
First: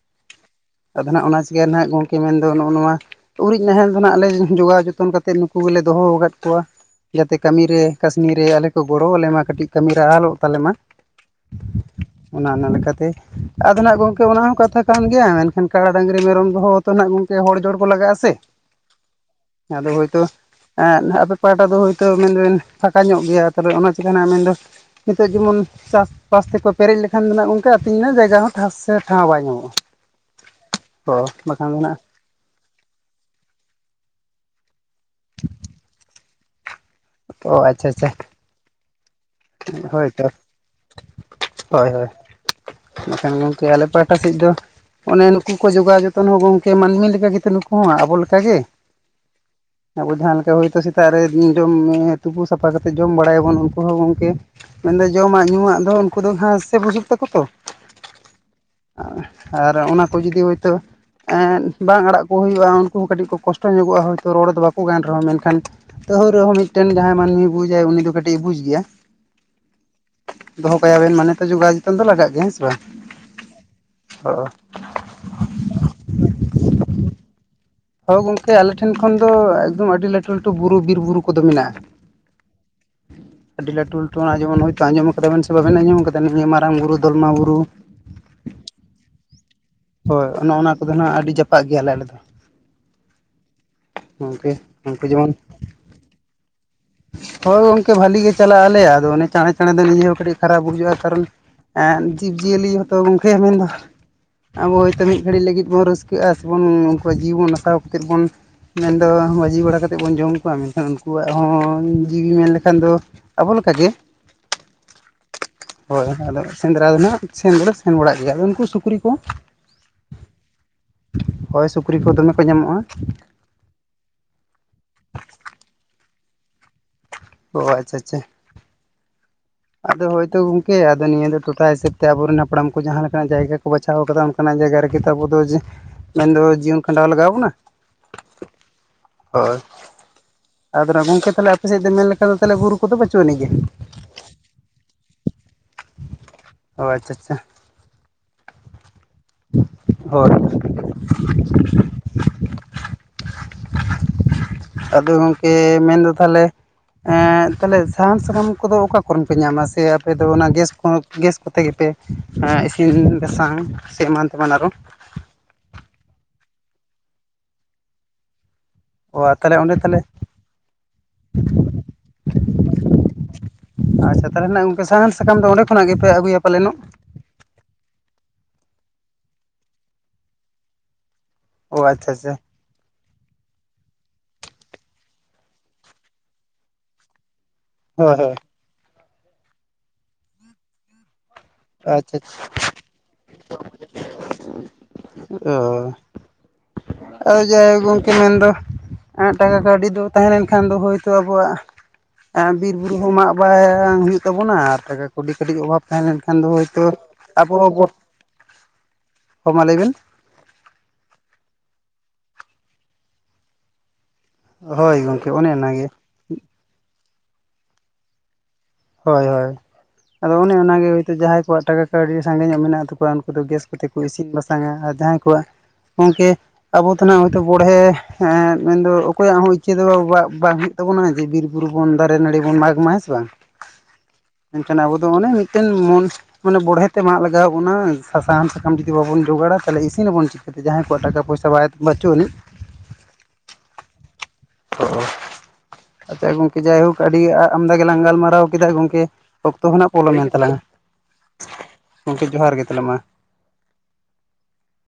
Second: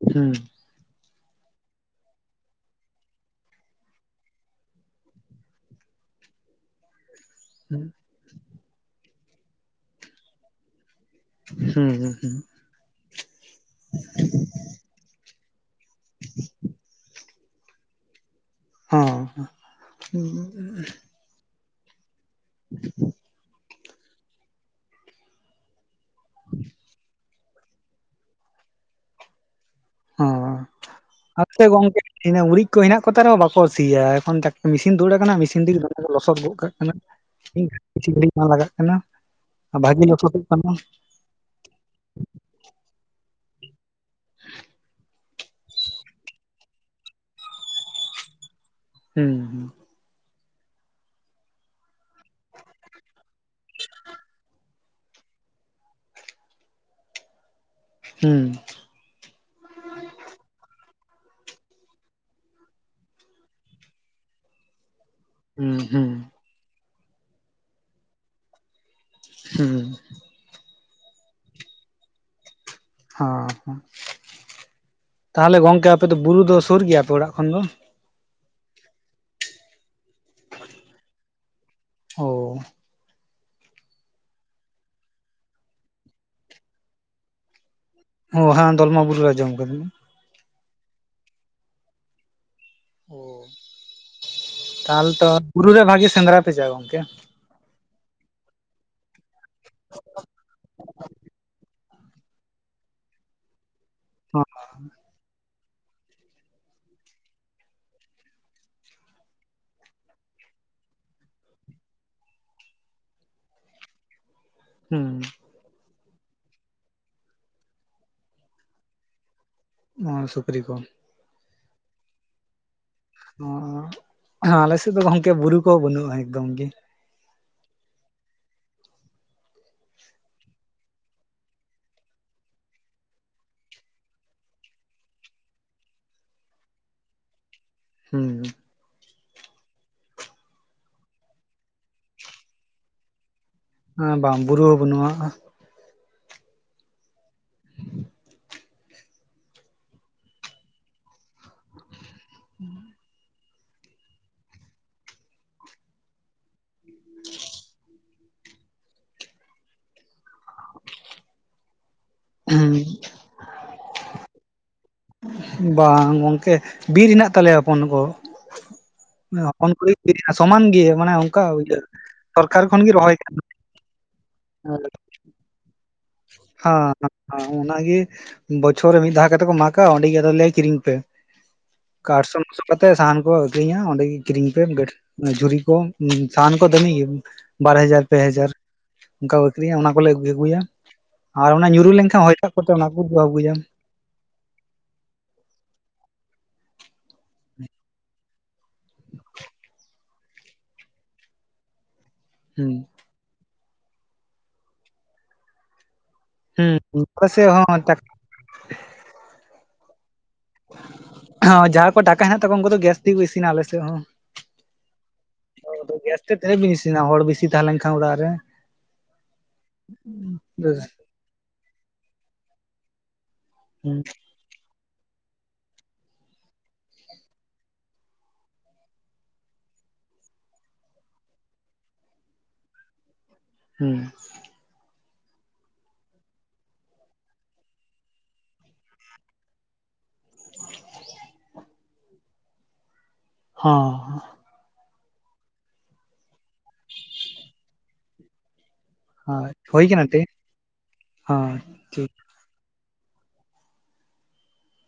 ᱦᱩᱸᱼᱼ ᱟᱫᱚ ᱦᱟᱜ ᱚᱱᱟ ᱪᱤᱠᱟᱹ ᱱᱟᱜ ᱜᱚᱝᱠᱮ ᱢᱮᱱᱫᱚ ᱱᱚᱜᱼᱚ ᱱᱚᱣᱟ᱾ ᱩᱨᱤᱡ ᱱᱟᱦᱮᱞ ᱫᱚ ᱱᱟᱜ ᱟᱞᱮ ᱡᱚᱜᱟᱣ ᱡᱚᱛᱚᱱ ᱠᱟᱛᱮᱫ ᱱᱩᱠᱩ ᱜᱮᱞᱮ ᱫᱚᱦᱚ ᱟᱠᱟᱫ ᱠᱚᱣᱟ᱾ ᱡᱟᱛᱮ ᱦᱩᱸ ᱠᱟᱹᱢᱤᱨᱮ ᱠᱟᱹᱥᱱᱤᱨᱮ ᱟᱞᱮ ᱠᱚ ᱜᱚᱲᱚ ᱟᱞᱮ ᱢᱟ ᱠᱟᱹᱴᱤᱡ ᱠᱟᱹᱢᱤᱨᱮ ᱟᱞᱚᱜ ᱛᱟᱞᱮᱢᱟ᱾ ᱦᱩᱸ ᱦᱩᱸ ᱚᱱᱟ ᱚᱱᱟ ᱞᱮᱠᱟᱛᱮ ᱟᱫᱚ ᱱᱟᱜ ᱜᱚᱝᱼᱠᱮ ᱚᱱᱟ ᱦᱚᱸ ᱠᱟᱛᱷᱟ ᱠᱟᱱ ᱜᱮᱭᱟ ᱢᱮᱱᱠᱷᱟᱱ ᱠᱟᱲᱟᱰᱟ ᱰᱟᱝᱨᱤ ᱢᱮᱨᱚᱢ ᱫᱚᱦᱚ ᱛᱚ ᱜ ᱜᱚᱝᱠᱮᱩᱼᱼ ᱦᱚᱲ ᱡᱚᱲ ᱠᱚ ᱞᱟᱜᱟᱜᱼᱟ ᱥᱮ ᱦᱚᱸ ᱟᱫᱚ ᱦᱚᱭ ᱛᱚ ᱦᱟᱜᱼᱼ ᱯᱟᱦᱟᱴᱟ ᱫᱚ ᱦᱤᱭᱛᱚ ᱢᱮᱱᱵᱮᱱ ᱯᱷᱟᱸᱠᱟ ᱧᱚᱜ ᱜᱮᱭᱟ ᱛᱟᱦᱚᱞᱮ ᱚᱱᱟ ᱪᱤᱠᱟᱹ ᱢᱮᱱᱫᱚ ᱱᱤᱛᱚᱜ ᱡᱮᱢᱚᱱᱼᱼ ᱪᱟᱥᱼᱵᱟᱥ ᱛᱮᱠᱚ ᱯᱮᱨᱮᱡ ᱞᱮᱠᱷᱟᱱ ᱫᱚ ᱚᱱᱛᱮ ᱟᱹᱛᱤᱧ ᱨᱮᱱᱟᱜ ᱡᱟᱭᱜᱟ ᱦᱚᱸ ᱴᱷᱟ ᱥᱮ ᱴᱷᱟᱶ ᱵᱟᱭ ᱧᱟᱢᱚᱜᱼᱟ᱾ ᱚ ᱚ ᱟᱛᱮ ᱵᱟᱠᱷᱟᱱ ᱫᱚ ᱱᱟᱜ ᱜᱚᱝᱠᱮ [unintelligible] ᱤᱱᱟᱹ ᱩᱨᱤᱡ ᱠᱚ ᱦᱮᱱᱟᱜ ᱠᱚᱛᱮ ᱨᱮᱦᱚᱸ ᱵᱟᱠᱚ ᱥᱤᱭᱟ ᱮᱠᱷᱚᱱ ᱢᱮᱥᱤᱱ ᱫᱩᱲ ᱟᱠᱟᱱᱟ ᱢᱮᱥᱤᱱ ᱛᱮᱜᱮᱢ ᱞᱚᱥᱚᱫ ᱜᱚᱫ ᱠᱟᱜ ᱠᱟᱱᱟ᱾ ᱚ ᱤᱧ ᱠᱤᱪᱷᱤ ᱜᱷᱟᱹᱲᱤᱡ ᱵᱟᱝ ᱞᱟᱜᱟᱜ ᱠᱟᱱᱟ᱾ ᱵᱷᱟᱜᱤ ᱦᱳᱭ ᱛᱚ ᱞᱚᱥᱚᱫᱚᱜ ᱠᱟᱱᱟ ᱦᱳᱭ ᱦᱳᱭ ᱵᱟ ᱠᱷᱟᱱ ᱜᱚᱢᱠᱮ ᱟᱞᱮᱯᱮᱼᱼ ᱚᱠᱟ ᱥᱮᱫ ᱫᱚ ᱚᱱᱮ ᱱᱩᱠᱩ ᱠᱚ ᱡᱚᱜᱟᱣᱼᱟ ᱡᱚᱛᱚᱱ ᱦᱚᱸ ᱜᱚᱝᱠᱮ ᱢᱟᱹᱱᱢᱤ ᱞᱮᱠᱟᱜᱮᱛᱚ ᱱᱩᱠᱩ ᱦᱚᱸ ᱟᱵᱚ ᱞᱮᱠᱟᱜᱮ᱾ ᱦᱩᱸ ᱦᱩᱸ ᱟᱵᱚ ᱡᱟᱦᱟᱸ ᱞᱮᱠᱟ ᱦᱳᱭᱛᱳ ᱥᱮᱛᱟᱜ ᱨᱮ ᱡᱚᱢ ᱛᱩᱯᱩ ᱥᱟᱯᱷᱟ ᱠᱟᱛᱮᱫ ᱡᱚᱢ ᱵᱟᱲᱟᱭᱟᱵᱚᱱ ᱩᱱᱠᱩ ᱦᱚᱸᱼᱼ ᱢᱮᱱᱫᱚ ᱡᱚᱢᱟᱜ ᱧᱩᱣᱟᱜ ᱫᱚ ᱩᱱᱠᱩ ᱫᱚ ᱜᱟᱸᱥ ᱥᱮ ᱵᱩᱡᱩᱜ ᱛᱟᱠᱚ ᱛᱚᱼᱼ ᱦᱩᱢ ᱟᱨ ᱚᱱᱟ ᱠᱚ ᱡᱩᱫᱤ ᱦᱚᱭᱛᱳᱼᱼ ᱵᱟᱝ ᱟᱲᱟᱜ ᱠᱚ ᱦᱩᱭᱩᱜᱼᱟ ᱩᱱᱠᱩ ᱦᱚᱸ ᱠᱟᱹᱴᱤᱡ ᱠᱚ ᱠᱚᱥᱴᱚ ᱧᱚᱜᱼᱟ ᱦᱳᱭᱛᱳ ᱨᱚᱲ ᱫᱚ ᱵᱟᱠᱚ ᱜᱟᱱ ᱨᱮᱦᱚᱸ ᱢᱮᱱᱼᱼ ᱮᱠᱷᱟᱱ ᱦᱩᱸ ᱦᱩᱸ ᱛᱟᱹᱦ ᱨᱮᱦᱚᱸ ᱢᱤᱫᱴᱮᱱ ᱡᱟᱦᱟᱸᱭ ᱢᱟᱹᱱᱢᱤᱭ ᱵᱩᱡᱟᱭ ᱩᱱᱤ ᱫᱚ ᱠᱟᱹᱴᱤᱡ ᱵᱩᱡᱽ ᱜᱮᱭᱟ᱾ ᱦᱩᱸ ᱾ ᱫᱚᱦᱚ ᱠᱟᱭᱟᱵᱮᱱ ᱢᱟᱱᱮ ᱛᱚ ᱡᱚᱜᱟᱣ ᱡᱚᱛᱚᱱ ᱫᱚ ᱞᱟᱜᱟ ᱜᱮᱭᱟ ᱦᱮᱸ ᱥᱮ ᱵᱟᱝ ᱾ ᱦᱚᱸ ᱛᱟᱦᱚᱞᱮ ᱜᱚᱝᱠᱮ ᱟᱯᱮ ᱫᱚ ᱵᱩᱨᱩ ᱫᱚ ᱥᱩᱨ ᱜᱮᱭᱟᱯᱮ ᱚᱲᱟᱜ ᱠᱷᱚᱱ ᱫᱚ? ᱦᱚᱭ ᱜᱚᱝᱠᱮ ᱟᱞᱮ ᱴᱷᱮᱱ ᱠᱷᱚᱱ ᱫᱚ ᱮᱠᱫᱚᱢ ᱟᱹᱰᱤ ᱞᱟᱹᱴᱩ ᱞᱟᱹᱴᱩ ᱵᱩᱨᱩ ᱵᱤᱨ ᱵᱩᱨᱩ ᱠᱚᱫᱚ ᱢᱮᱱᱟᱜᱼᱟ ᱾ ᱚᱸ ᱟᱹᱰᱤ ᱞᱟᱹᱴᱩ ᱞᱟᱹᱴᱩ ᱟᱨ ᱡᱮᱚᱢᱚᱱ ᱦᱚᱭᱛᱳ ᱟᱸᱢᱚᱢ ᱠᱟᱫᱟᱵᱮᱱ ᱥᱮ ᱵᱟᱵᱮᱱ ᱟᱸᱢᱚᱢ ᱠᱟᱫᱟ ᱱᱤᱭᱟᱹ ᱢᱟᱨᱟᱝ ᱵᱩᱨᱩ ᱫᱚᱞᱢᱟ ᱵᱩᱨᱩ ᱾ ᱳ ᱦᱟ ᱫᱚᱞᱢᱟ ᱵᱩᱨᱩ ᱟᱸᱡᱚᱢ ᱟᱠᱟᱫᱤᱧ ᱾ ᱦᱚᱭ ᱚᱱᱮ ᱚᱱᱟ ᱠᱚᱫᱚ ᱱᱟᱜ ᱟᱹᱰᱤ ᱡᱟᱯᱟᱜ ᱜᱮᱭᱟᱞᱮ ᱟᱞᱮ ᱫᱚ ᱾ ᱜᱚᱝᱠᱮ ᱩᱱᱠᱩ ᱛᱟᱞ ᱛᱚ ᱡᱮᱢᱚᱱ ᱵᱩᱨᱩ ᱨᱮ ᱵᱷᱟᱜᱤ ᱥᱮᱸᱫᱽᱨᱟ ᱯᱮ ᱪᱟᱜᱼᱟ ᱜᱚᱝᱠᱮ ᱾ ᱦᱚᱭ ᱜᱚᱝᱠᱮ ᱵᱷᱟᱹᱞᱤ ᱜᱮ ᱪᱟᱞᱟᱜᱼᱟ ᱟᱞᱮᱭᱟ, ᱟᱫᱚ ᱚᱱᱮ ᱪᱟᱬᱮ ᱪᱟᱬᱮ ᱫᱚ ᱱᱤᱡᱮ ᱦᱚᱸ ᱠᱟᱹᱴᱤᱡ ᱠᱷᱟᱨᱟᱯ ᱵᱩᱡᱷᱟᱹᱜᱼᱟ ᱾ ᱠᱟᱨᱚᱱᱼᱼ ᱮᱸᱫ ᱡᱤᱵᱽ ᱡᱤᱭᱟᱹᱞᱤ ᱦᱚᱸ ᱛᱚ ᱜᱚᱝᱠᱮ ᱢᱮᱱᱫᱚ, ᱟᱵᱚ ᱦᱚᱭᱛᱚ ᱢᱤᱫ ᱜᱷᱟᱹᱲᱤᱡ ᱞᱟᱹᱜᱤᱫ ᱵᱚᱱ ᱨᱟᱹᱥᱼᱼ ᱠᱟᱹᱜ-ᱟ ᱥᱮ ᱵᱩᱱ ᱩᱱᱠᱩᱣᱟᱜ ᱡᱤᱵᱚᱱ ᱦᱟᱛᱟᱣ ᱠᱷᱟᱹᱛᱤᱨ ᱵᱚᱱᱼᱼ ᱢᱮᱱ ᱫᱚ ᱵᱟᱹᱡᱤ ᱵᱟᱲᱟ ᱠᱟᱛᱮᱜ ᱵᱚᱱ ᱡᱚᱢ ᱠᱚᱣᱟ ᱢᱮᱱᱠᱷᱟᱱ ᱩᱱᱠᱩᱣᱟᱜ ᱦᱚᱸᱼᱼ ᱩᱸᱻ ᱡᱤᱣᱤ ᱢᱮᱱ ᱞᱮᱠᱷᱟᱱ ᱫᱚ ᱟᱵᱚ ᱞᱮᱠᱟ ᱜᱮᱼᱼ ᱦᱩᱸ᱾ ᱦᱚᱭ ᱦᱮᱸᱜ ᱟᱫᱚ ᱥᱮᱸᱫᱽᱨᱟ ᱫᱚ ᱱᱟᱜ ᱥᱮᱱ ᱫᱚᱞᱮ ᱥᱮᱱ ᱵᱟᱲᱟᱜ ᱜᱮᱭᱟ ᱟᱫᱚ ᱩᱱᱠᱩ ᱥᱩᱠᱨᱤ ᱠᱚᱼᱼ ᱚᱸᱻ ᱥᱩᱠᱨᱤ ᱠᱚ ᱾ ᱦᱚᱭ ᱥᱩᱠᱨᱤ ᱠᱚ ᱫᱚᱢᱮ ᱠᱚ ᱧᱟᱢᱚᱜ-ᱟ ᱾ ᱚᱸᱻ ᱦᱟᱸ ᱟᱞᱮ ᱥᱮᱜ ᱫᱚ ᱜᱚᱝᱠᱮ ᱵᱩᱨᱩ ᱠᱚᱦᱚᱸ ᱵᱟᱹᱱᱩᱜ-ᱟ ᱮᱠᱫᱚᱢ ᱜᱮ ᱾ ᱚ ᱟᱪᱪᱷᱟ ᱟᱪᱪᱷᱟ ᱾ ᱟᱫᱚ ᱦᱳᱭᱛᱳ ᱜᱚᱝᱠᱮ ᱟᱫᱚ ᱱᱤᱭᱟᱹ ᱫᱚ ᱴᱚᱴᱷᱟ ᱦᱤᱥᱟᱹᱵᱽ ᱛᱮ ᱟᱵᱚ ᱨᱮᱱ ᱦᱟᱯᱲᱟᱢ ᱠᱚ ᱡᱟᱦᱟᱸ ᱞᱮᱠᱟ ᱱᱟᱜ ᱡᱟᱭᱜᱟ ᱠᱚ ᱵᱟᱪᱷᱟᱣ ᱠᱟᱫᱟ ᱾ ᱚᱠᱟᱱᱟᱜ ᱡᱟᱭᱜᱟ ᱨᱮ ᱜᱮ ᱛᱚ ᱟᱵᱚ ᱫᱚ ᱡᱮ ᱢᱮᱱ ᱫᱚ ᱡᱤᱭᱚᱱ ᱠᱷᱟᱸᱰᱟᱣ ᱞᱟᱜᱟᱣ ᱵᱚᱱᱟ᱾ ᱦᱩᱸᱻᱩᱸ᱾ ᱦᱚᱭ ᱟᱫᱚ ᱱᱟᱦᱟᱸᱜ ᱜᱚᱝᱠᱮ ᱛᱟᱦᱞᱮ ᱟᱯᱮ ᱥᱮᱡ ᱫᱚ ᱢᱮᱱ ᱞᱮᱠᱟ ᱫᱚ ᱛᱟᱦᱞᱮ ᱵᱩᱨᱩ ᱠᱚᱫᱚ ᱵᱟᱹᱪᱩᱜ ᱟᱹᱱᱤᱡ ᱜᱮ᱾ ᱮᱸ ᱵᱟᱝ ᱵᱩᱨᱩ ᱦᱚᱸ ᱵᱟᱹᱱᱩᱜ-ᱟ᱾ ᱚ ᱟᱪᱪᱷᱟ ᱟᱪᱷᱟ᱾ ᱦᱳᱭ᱾ ᱦᱩᱸ ᱟᱫᱚ ᱜᱚᱝᱠᱮ ᱢᱮᱱ ᱫᱚ ᱛᱟᱦᱞᱮ ᱮᱸ ᱛᱟᱦᱞᱮ ᱥᱟᱦᱟᱱ ᱥᱟᱠᱟᱢ ᱠᱚ ᱫᱚ ᱚᱠᱟ ᱠᱚᱨᱮᱱ ᱯᱮ ᱧᱟᱢᱟ ᱥᱮ ᱟᱯᱮ ᱫᱚ ᱚᱱᱟ ᱜᱮᱥ ᱠᱚᱸ ᱜᱮᱥ ᱠᱚ ᱛᱮ ᱜᱮ ᱯᱮ ᱮᱸ ᱤᱥᱤᱱ ᱵᱟᱥᱟᱝ ᱥᱮ ᱮᱢᱟᱱ ᱛᱮ ᱢᱟᱱ ᱟᱨᱚ᱾ ᱵᱟᱝ ᱜᱚᱝᱠᱮ ᱵᱤᱨ ᱦᱮᱱᱟᱜ ᱛᱟᱞᱮᱭᱟ ᱦᱚᱯᱚᱱ ᱜᱚ᱾ ᱚ ᱢᱟᱱᱮ ᱛᱟᱦᱚᱞᱮ ᱦᱚᱯᱚᱱ ᱚᱸᱰᱮ ᱠᱚ ᱛᱟᱦᱚᱞᱮ [unintelligible] ᱥᱚᱢᱟᱱ ᱜᱮ ᱢᱟᱱᱮ ᱚᱱᱠᱟ ᱤᱭᱟᱹ ᱥᱚᱨᱠᱟᱨ ᱠᱷᱚᱱ ᱜᱤ ᱨᱚᱦᱚᱭ ᱠᱟᱱᱟ᱾ ᱟᱪᱪᱷᱟ ᱛᱟᱦᱚᱞᱮ ᱱᱟᱦᱟᱸᱜ ᱜᱚᱝᱠᱮ ᱥᱟᱦᱟᱱ ᱥᱟᱠᱟᱢ ᱫᱚ ᱚᱸᱰᱮ ᱠᱷᱚᱱᱟᱜ ᱜᱮ ᱯᱮ ᱟᱜᱩᱭᱟ ᱯᱟᱞᱮᱱ ᱚᱜ? ᱟᱸᱻ ᱚᱱᱟ ᱜᱮ ᱵᱚᱪᱷᱚᱨ ᱨᱮ ᱢᱤᱫ ᱫᱷᱟᱣ ᱠᱟᱛᱮᱜ ᱠᱚ ᱢᱟᱠᱟ ᱚᱸᱰᱮ ᱜᱮ ᱟᱫᱚ ᱞᱟᱹᱭ ᱠᱤᱨᱤᱧ ᱯᱮ᱾ ᱚ ᱟᱪᱪᱷᱟ ᱠᱟᱨ ᱟᱪᱪᱷᱟ ᱥᱚᱱᱥᱳᱜ ᱠᱟᱛᱮ ᱥᱟᱦᱟᱱ ᱠᱚ ᱟᱹᱠᱷᱨᱤᱧᱟ ᱚᱸᱰᱮ ᱜᱤ ᱠᱤᱨᱤᱧ ᱯᱮ ᱵᱮᱴᱷ ᱱᱮ ᱡᱷᱩᱨᱤ ᱠᱚ ᱩᱸ ᱥᱟᱦᱟᱱ ᱠᱚ ᱫᱟᱹᱢᱤ ᱜᱤ ᱾ ᱵᱟᱨ ᱦᱟᱡᱟᱨ ᱦᱳᱭ ᱯᱮ ᱦᱳᱭ ᱦᱟᱡᱟᱨ᱾ ᱚᱱᱠᱟ ᱟᱹᱠᱷᱨᱤᱧᱟ ᱚᱱᱟ ᱠᱚᱞᱮ ᱟᱹᱜᱩᱭ ᱟᱹᱜᱩᱭᱟ ᱟᱨ ᱚᱱᱟ ᱧᱩᱨᱩ ᱞᱮᱱ ᱠᱷᱟᱜ ᱦᱚᱭ ᱫᱟᱜ ᱠᱚᱛᱮ ᱚᱱᱟ ᱠᱩ ᱜᱤ ᱟᱹᱜᱩᱭᱟ᱾ ᱚᱻ᱾ ᱟᱫᱚ ᱡᱟᱭᱦᱳᱠ ᱜᱚᱝᱠᱮ ᱢᱮᱱ ᱫᱚ ᱮᱸ ᱴᱟᱠᱟ ᱠᱟᱹᱣᱰᱤ ᱫᱚ ᱛᱟᱦᱮᱸ ᱞᱮᱱ ᱠᱷᱟᱱ ᱫᱚ ᱦᱳᱭ ᱛᱥ ᱟᱵᱚᱣᱟᱜ ᱮᱸ ᱦᱩᱸ ᱵᱤᱨ ᱵᱩᱨᱩ ᱦᱚᱸ ᱢᱟᱜ ᱵᱟᱭᱻᱝ ᱦᱩᱭᱩᱜ ᱛᱟᱵᱚᱱᱟ ᱟᱨ ᱴᱟᱠᱟ ᱠᱟᱹᱴᱤᱡ ᱚᱵᱷᱟᱵᱽ ᱛᱟᱦᱮᱸ ᱞᱮᱱᱠᱷᱟᱡ ᱠᱷᱟᱱ ᱫᱚ ᱦᱩᱸ ᱦᱳᱭᱛᱚ ᱟᱞᱮ ᱥᱮᱫ ᱟᱵᱚ ᱦᱚᱸ ᱵᱚ, ᱦᱚᱸ ᱢᱟ ᱞᱟᱹᱭ ᱵᱮᱱ? ᱦᱚᱸ ᱡᱟᱦᱟᱸ ᱠᱚ ᱴᱟᱠᱟ ᱦᱮᱱᱟᱜ ᱛᱟᱠᱚᱣᱟ ᱩᱱᱠᱩ ᱫᱚ ᱜᱮᱥ ᱛᱤᱜᱤ ᱠᱩ ᱤᱥᱤᱱᱟ ᱟᱞᱮ ᱥᱮᱜ ᱦᱚᱸ ᱦᱚᱭ ᱜᱚᱝᱠᱮ ᱚᱱᱮ ᱚᱱᱟ ᱜᱮ᱾ ᱟᱫᱚ ᱜᱮᱥ ᱛᱮ ᱛᱤᱱᱟᱹᱜ ᱵᱤᱱ ᱤᱥᱤᱱᱟ ᱦᱚᱲ ᱵᱤᱥᱤ ᱛᱟᱦᱮᱸ ᱞᱮᱱ ᱠᱷᱟᱱ ᱚᱲᱟᱜ ᱨᱮ᱾ ᱦᱚᱭ ᱦᱚᱭ ᱟᱫᱚ ᱚᱱᱮ ᱚᱱᱟ ᱜᱮ ᱦᱳᱭ ᱛᱚ ᱡᱟᱦᱟᱸᱭ ᱠᱚᱣᱟᱜ ᱴᱟᱠᱟ ᱠᱟᱹᱣᱰᱤ ᱥᱟᱸᱜᱮ ᱧᱚᱜ ᱢᱮᱱᱟᱜ ᱛᱟᱠᱚᱣᱟ ᱩᱱᱠᱩ ᱫᱚ ᱜᱮᱥ ᱛᱮ ᱠᱚ ᱦᱩᱸ ᱤᱥᱤᱱ ᱵᱟᱥᱟᱝᱟ ᱟᱨ ᱡᱟᱦᱟᱸᱭ ᱠᱚᱣᱟᱜ ᱜᱚᱝᱠᱮ ᱟᱵᱚ ᱛᱚ ᱱᱟᱦᱟᱸᱜ ᱦᱚᱭᱛᱚ ᱵᱚᱲ ᱦᱮ ᱮᱸᱫ ᱢᱮᱱ ᱫᱚ ᱚᱠᱚᱭᱟᱜ ᱦᱚᱸ ᱤᱪᱪᱷᱟᱹ ᱫᱚ ᱵᱟ ᱵᱟᱝ ᱦᱩᱭᱩᱜ ᱛᱟᱹᱵᱩᱱᱟ ᱡᱮ ᱵᱤᱨ ᱵᱩᱨᱩ ᱵᱚᱱ ᱫᱟᱨᱮ ᱱᱟᱹᱲᱤ ᱵᱚᱱ ᱢᱟᱜᱽ ᱢᱟ ᱦᱮᱸ ᱥᱮ ᱵᱟᱝ᱾ ᱦᱩᱸ᱾ ᱢᱮᱱᱠᱷᱟᱱ ᱟᱵᱚ ᱫᱚ ᱚᱱᱮ ᱢᱤᱫᱴᱮᱱ ᱢᱚᱱ ᱢᱟᱱᱮ ᱵᱚᱲᱦᱮ ᱛᱮ ᱢᱟᱜ ᱞᱟᱜᱟᱣ ᱵᱚᱱᱟ ᱥᱟ ᱥᱟᱦᱟᱱ ᱥᱟᱠᱟᱢ ᱡᱩᱫᱤ ᱵᱟᱵᱚᱱ ᱡᱚᱜᱟᱲᱟ ᱛᱟᱦᱚᱞᱮ ᱤᱥᱤᱱᱟ ᱵᱚᱱ ᱪᱤᱠ ᱠᱟᱹ ᱛᱮ ᱡᱟᱦᱟᱸᱭ ᱠᱚᱣᱟᱜ ᱴᱟᱠᱟ ᱯᱚᱭᱥᱟ ᱵᱟᱭ ᱵᱟᱪᱩᱜ ᱟᱹᱱᱤᱡ᱾ ᱦᱚᱸ᱾ ᱚ ᱟᱪᱪᱷᱟ ᱜᱚᱝᱠᱮ ᱡᱟᱭ ᱦᱳᱠ ᱟᱹᱰᱤ ᱟ ᱟᱢ ᱫᱟ ᱜᱮᱞᱟᱝ ᱜᱟᱞᱢᱟᱨᱟᱣ ᱠᱮᱫᱟ ᱜᱚᱝᱠᱮ᱾ ᱦᱳᱭ ᱚᱠᱛᱚ ᱦᱚ ᱦᱳᱭ ᱱᱟᱦᱟᱸᱜ ᱠᱟᱱᱟ ᱴᱤ ᱯᱚᱞᱚᱢᱮᱱ ᱛᱟᱞᱟᱝᱟ ᱦᱚᱸ ᱴᱷᱤᱠ ᱜᱚᱝᱠᱮ ᱡᱚᱦᱟᱨ ᱜᱮ ᱛᱟᱦᱚᱞᱮ ᱢᱟ᱾